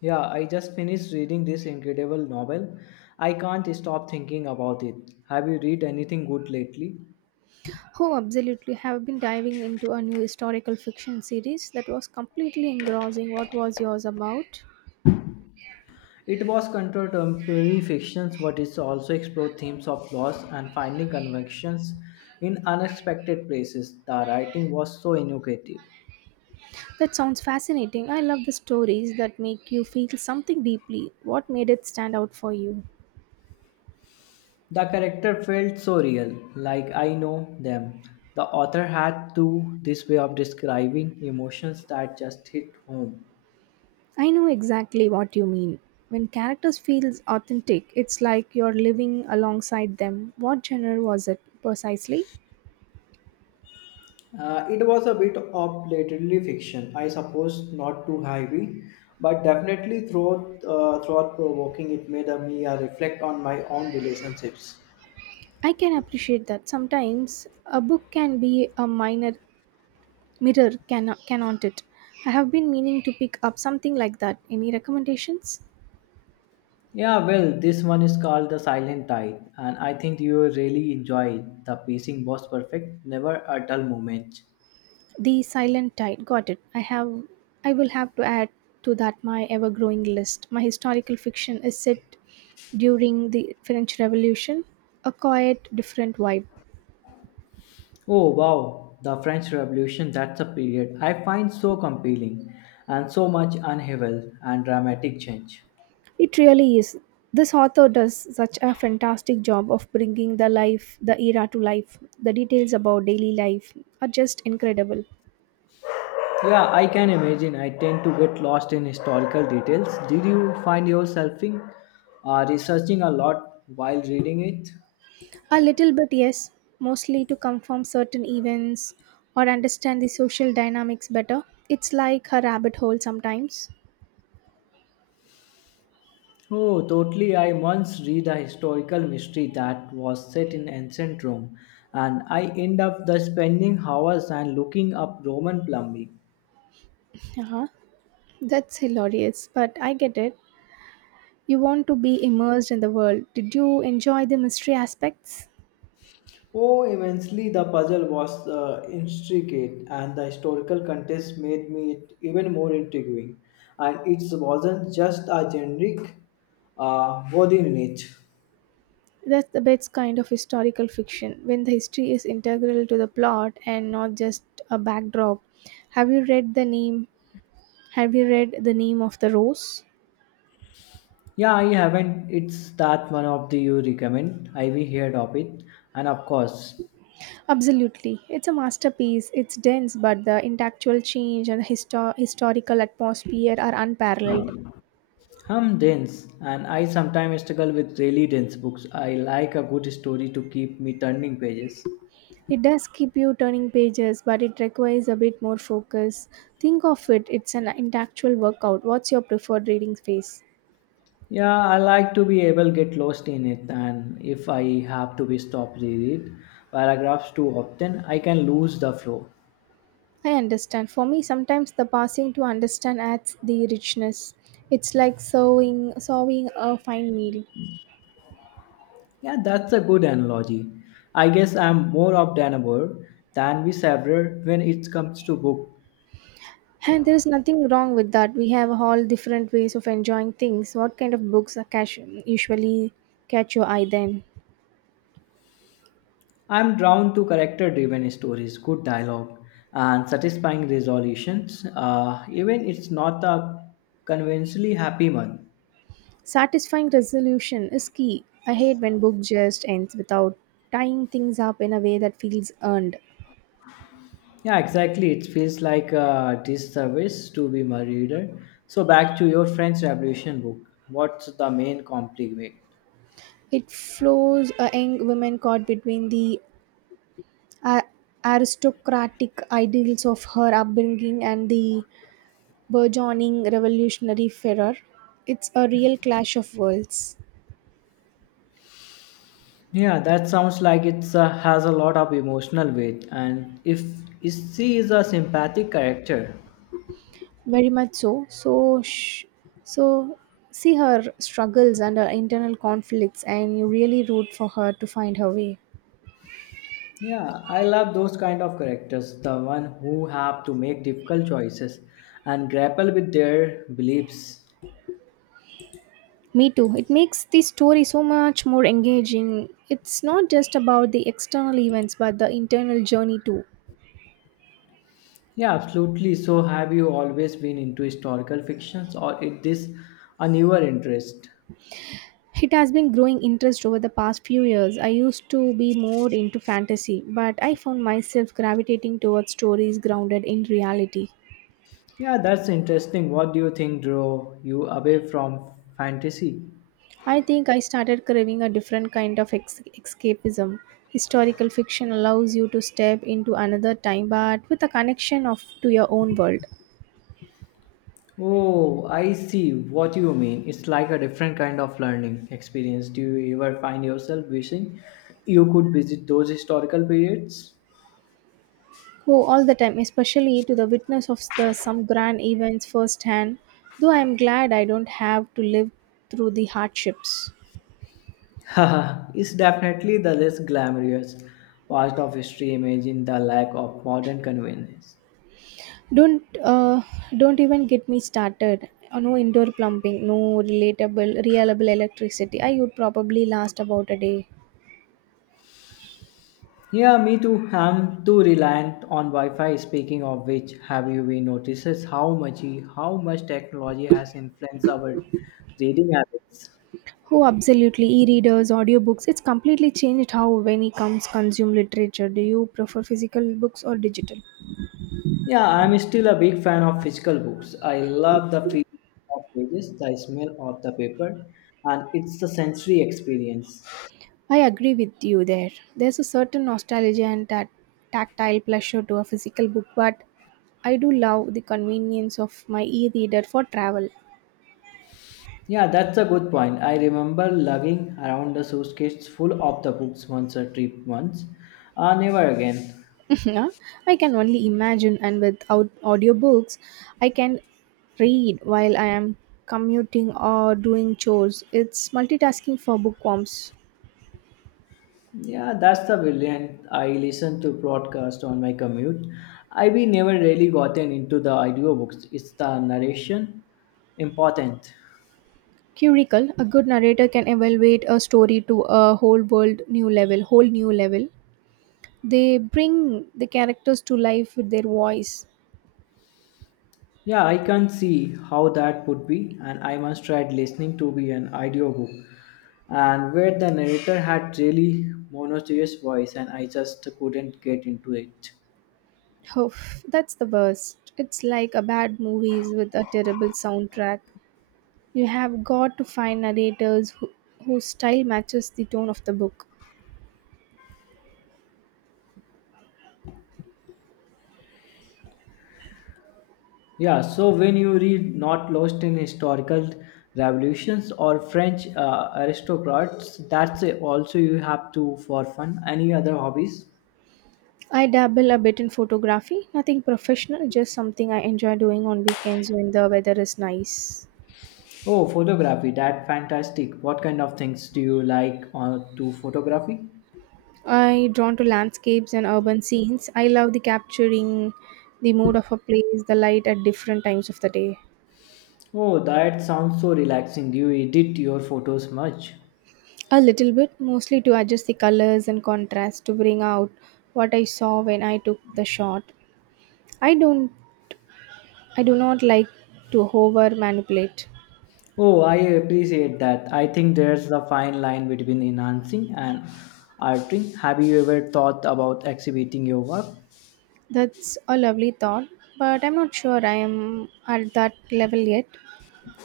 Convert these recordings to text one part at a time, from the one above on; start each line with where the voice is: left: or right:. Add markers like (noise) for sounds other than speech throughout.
left: Yeah, I just finished reading this incredible novel. I can't stop thinking about it. Have you read anything good lately?
right: Oh, absolutely. Have been diving into a new historical fiction series that was completely engrossing. What was yours about?
left: It was contemporary fictions, but it also explored themes of loss and finding convictions in unexpected places. The writing was so innovative.
right: That sounds fascinating. I love the stories that make you feel something deeply. What made it stand out for you?
left: The character felt so real, like I know them. The author had to this way of describing emotions that just hit home.
right: I know exactly what you mean. When characters feel authentic, it's like you're living alongside them. What genre was it precisely?
left: It was a bit of blatantly fiction, I suppose, not too heavy, but definitely throughout, throughout provoking. It made me reflect on my own relationships.
right: I can appreciate that sometimes a book can be a minor Mirror, can, cannot it? I have been meaning to pick up something like that. Any recommendations?
left: Yeah, well, this one is called The Silent Tide, and I think you will really enjoy it. The pacing was perfect, never a dull moment.
right: The Silent Tide. Got it. I have. I will have to add to that my ever-growing list. My historical fiction is set during the French Revolution. A quiet, different vibe.
left: Oh, wow, the French Revolution, that's a period I find so compelling, and so much upheaval and dramatic change.
right: It really is. This author does such a fantastic job of bringing the life, the era to life. The details about daily life are just incredible.
left: Yeah, I can imagine. I tend to get lost in historical details. Did you find yourself in, researching a lot while reading it?
right: A little bit, yes, mostly to confirm certain events or understand the social dynamics better. It's like a rabbit hole sometimes.
left: Oh, totally. I once read a historical mystery that was set in ancient Rome, and I end up the spending hours and looking up Roman plumbing.
right: Uh-huh. That's hilarious, but I get it. You want to be immersed in the world. Did you enjoy the mystery aspects?
left: Oh, immensely, the puzzle was intricate, and the historical context made me it even more intriguing. And it wasn't just a generic body unit.
right: That's the best kind of historical fiction, when the history is integral to the plot and not just a backdrop. Have you read the name? Have you read The Name of the Rose?
left: Yeah, I haven't. It's that one of the you recommend. I we heard of it, and of course,
right: Absolutely. It's a masterpiece. It's dense, but the intellectual change and the historical atmosphere are unparalleled.
left: I'm dense, and I sometimes struggle with really dense books. I like a good story to keep me turning pages.
right: It does keep you turning pages, but it requires a bit more focus. Think of it, it's an intellectual workout. What's your preferred reading phase?
left: Yeah, I like to be able get lost in it, and if I have to be stopped read it paragraphs too often, I can lose the flow.
right: I understand. For me, sometimes the passing to understand adds the richness. It's like sowing a fine meal.
left: Yeah, that's a good analogy. I guess I'm more of Danaber than we several when it comes to book.
right: And there is nothing wrong with that. We have all different ways of enjoying things. What kind of books are catch, usually catch your eye then?
left: I'm drawn to character-driven stories, good dialogue, and satisfying resolutions. Even it's not a conventionally happy one.
right: Satisfying resolution is key. I hate when book just ends without tying things up in a way that feels earned.
left: Yeah, exactly. It feels like a disservice to be my reader. So back to your French Revolution book. What's the main conflict?
right: It flows a young woman caught between the uh, aristocratic ideals of her upbringing and the burgeoning revolutionary fervor. It's a real clash of worlds.
left: Yeah, that sounds like it has a lot of emotional weight, and if she is a sympathetic character,
right: Very much so, see her struggles and her internal conflicts, and you really root for her to find her way.
left: yeah, I love those kind of characters, the one who have to make difficult choices and grapple with their beliefs.
right: Me too. It makes the story so much more engaging. It's not just about the external events, but the internal journey too.
left: Yeah, absolutely. So, have you always been into historical fictions, or is this a newer interest?
right: It has been growing interest over the past few years. I used to be more into fantasy, but I found myself gravitating towards stories grounded in reality.
left: Yeah, that's interesting. What do you think drew you away from fantasy?
right: I think I started craving a different kind of escapism. Historical fiction allows you to step into another time but with a connection of to your own world.
left: Oh, I see what you mean. It's like a different kind of learning experience. Do you ever find yourself wishing you could visit those historical periods?
right: Oh, all the time, especially to the witness of the some grand events firsthand, though I am glad I don't have to live through the hardships.
left: Haha, it's definitely the less glamorous part of history. Imagine the lack of modern convenience.
right: Don't uh, don't even get me started. No indoor plumbing, no relatable, reliable electricity. I would probably last about a day.
left: Yeah, me too. I'm too reliant on Wi-Fi. Speaking of which, have you been notices how much technology has influenced our reading habits?
right: Oh, absolutely. E-readers, audiobooks, it's completely changed how when it comes consume literature. Do you prefer physical books or digital?
left: Yeah, I'm still a big fan of physical books. I love the feel of pages, the smell of the paper, and it's the sensory experience.
right: I agree with you there. There's a certain nostalgia and that tactile pleasure to a physical book, but I do love the convenience of my e-reader for travel.
left: Yeah, that's a good point. I remember lugging around the suitcase full of the books once a trip once. Never again.
right: (laughs) Yeah, I can only imagine, and without audiobooks, I can read while I am commuting or doing chores. It's multitasking for bookworms.
left: Yeah, that's the brilliant. I listen to broadcast on my commute. I've been never really gotten into the audiobooks. It's the narration important.
right: Curical, a good narrator can elevate a story to a whole new level. They bring the characters to life with their voice.
left: Yeah, I can see how that would be, and I once tried listening to be an audiobook, and where the narrator had really monotonous voice, and I just couldn't get into it.
right: Oh, that's the worst. It's like a bad movies with a terrible soundtrack. You have got to find narrators who, whose style matches the tone of the book.
left: Yeah, so when you read Not Lost in Historical Revolutions or French Aristocrats, that's it. Also, you have to for fun. Any other hobbies?
right: I dabble a bit in photography, nothing professional, just something I enjoy doing on weekends when the weather is nice.
left: Oh, photography. That fantastic. What kind of things do you like to photography?
right: I drawn to landscapes and urban scenes. I love the capturing the mood of a place, the light at different times of the day.
left: Oh, that sounds so relaxing. Do you edit your photos much?
right: A little bit, mostly to adjust the colors and contrast to bring out what I saw when I took the shot. I don't I do not like to over manipulate.
left: Oh, I appreciate that. I think there's a fine line between enhancing and altering. Have you ever thought about exhibiting your work?
right: That's a lovely thought, but I'm not sure I am at that level yet.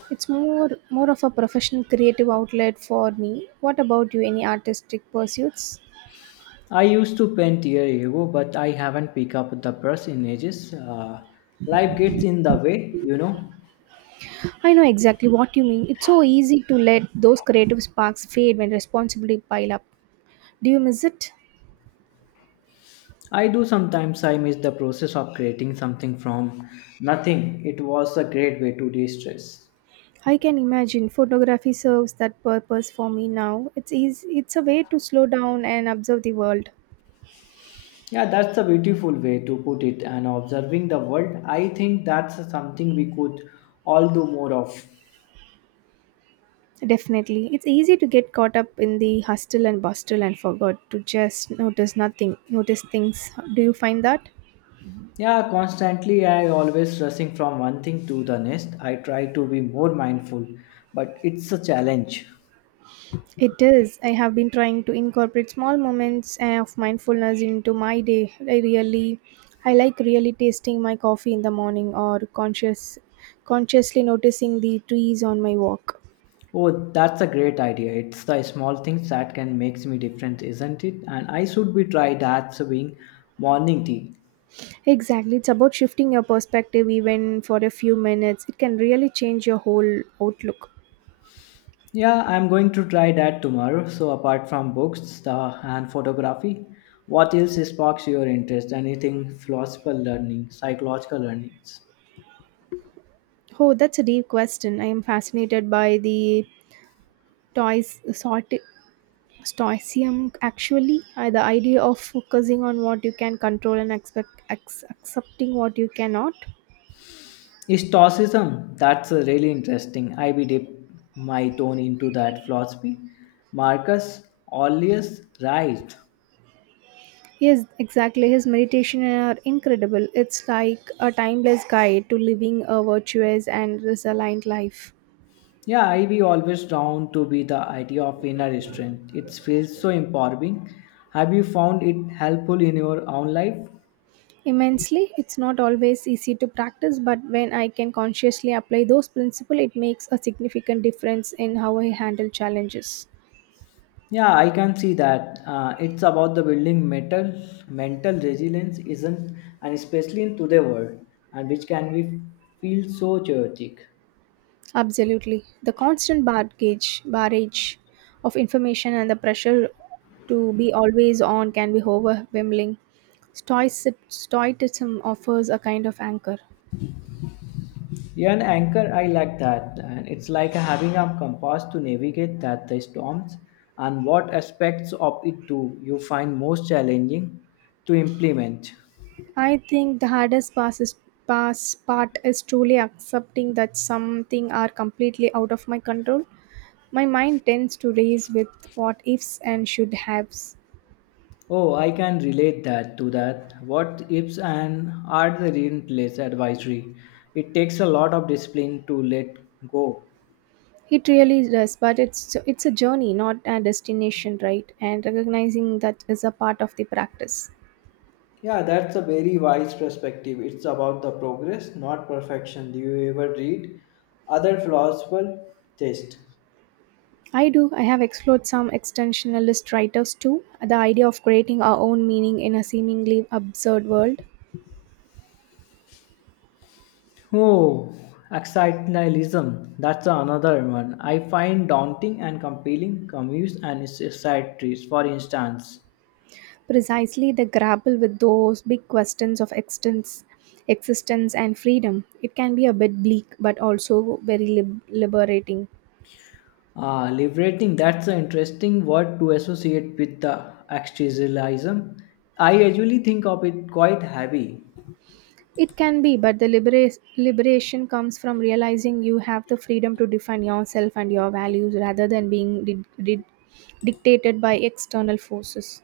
right: It's more of a professional creative outlet for me. What about you? Any artistic pursuits?
left: I used to paint years ago, but I haven't picked up the brush in ages. Life gets in the way, you know.
right: I know exactly what you mean. It's so easy to let those creative sparks fade when responsibility pile up. Do you miss it?
left: I do sometimes I miss the process of creating something from nothing. It was a great way to de-stress.
right: I can imagine photography serves that purpose for me now. It's easy, it's a way to slow down and observe the world.
left: Yeah, that's a beautiful way to put it and observing the world. I think that's something we could all do more of.
right: Definitely. It's easy to get caught up in the hustle and bustle and forgot to just notice nothing, notice things. Do you find that?
left: Yeah, constantly I always rushing from one thing to the next. I try to be more mindful, but it's a challenge.
right: It is. I have been trying to incorporate small moments of mindfulness into my day. I like really tasting my coffee in the morning, or consciously noticing the trees on my walk.
left: Oh, that's a great idea. It's the small things that can makes me different, isn't it? And I should be try that serving morning tea.
right: Exactly. It's about shifting your perspective even for a few minutes. It can really change your whole outlook.
left: Yeah, I'm going to try that tomorrow. So apart from books, the and photography, what else sparks your interest? Anything philosophical learning, psychological learnings?
right: Oh, that's a deep question. I am fascinated by the toys sort stoicism actually, the idea of focusing on what you can control and accepting what you cannot.
left: Stoicism, that's really interesting. I be dip my tone into that philosophy. Marcus Aurelius, right?
right: Yes, exactly. His meditation are incredible. It's like a timeless guide to living a virtuous and resilient life.
left: Yeah, I be always down to be the idea of inner strength. It feels so empowering. Have you found it helpful in your own life?
right: Immensely. It's not always easy to practice, but when I can consciously apply those principles, it makes a significant difference in how I handle challenges.
left: Yeah, I can see that. It's about the building mental resilience, isn't? And especially in today's world, and which can be feel so chaotic.
right: Absolutely. The constant barrage of information and the pressure to be always on can be overwhelming. Stoicism offers a kind of anchor.
left: Yeah, an anchor. I like that, and it's like having a compass to navigate that the storms. And what aspects of it do you find most challenging to implement?
right: I think the hardest pass is, pass part is truly accepting that something are completely out of my control. My mind tends to race with what ifs and should haves.
left: Oh, I can relate that to that. What ifs and are the relentless advisory. It takes a lot of discipline to let go.
right: It really does, but it's so, it's a journey, not a destination, right? And recognizing that is a part of the practice.
left: Yeah, that's a very wise perspective. It's about the progress, not perfection. Do you ever read other philosophical text?
right: I do. I have explored some extensionalist writers too. The idea of creating our own meaning in a seemingly absurd world.
left: Oh, existentialism. That's another one. I find daunting and compelling Camus and his satires, for instance.
right: Precisely, the grapple with those big questions of existence and freedom. It can be a bit bleak, but also very liberating.
left: Ah, liberating, that's an interesting word to associate with the existentialism. I usually think of it quite heavy.
right: It can be, but the liberation comes from realizing you have the freedom to define yourself and your values rather than being dictated by external forces.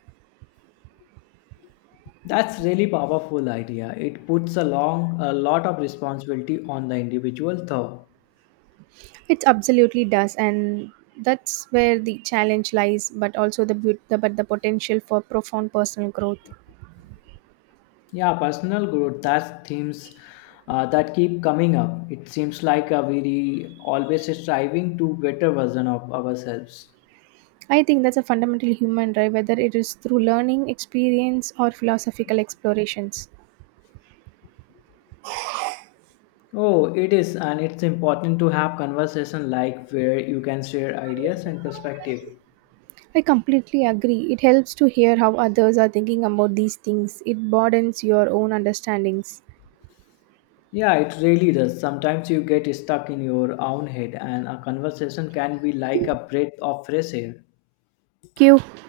left: That's really powerful idea. It puts a long a lot of responsibility on the individual though.
right: It absolutely does, and that's where the challenge lies, but also the, beaut- the but the potential for profound personal growth.
left: Yeah, personal growth, that's themes that keep coming up. It seems like we always striving to better version of ourselves.
right: I think that's a fundamental human drive, whether it is through learning, experience, or philosophical explorations.
left: Oh, it is, and it's important to have conversation like where you can share ideas and perspective.
right: I completely agree. It helps to hear how others are thinking about these things. It broadens your own understandings.
left: Yeah, it really does. Sometimes you get stuck in your own head, and a conversation can be like a breath of fresh air.
right: Thank you.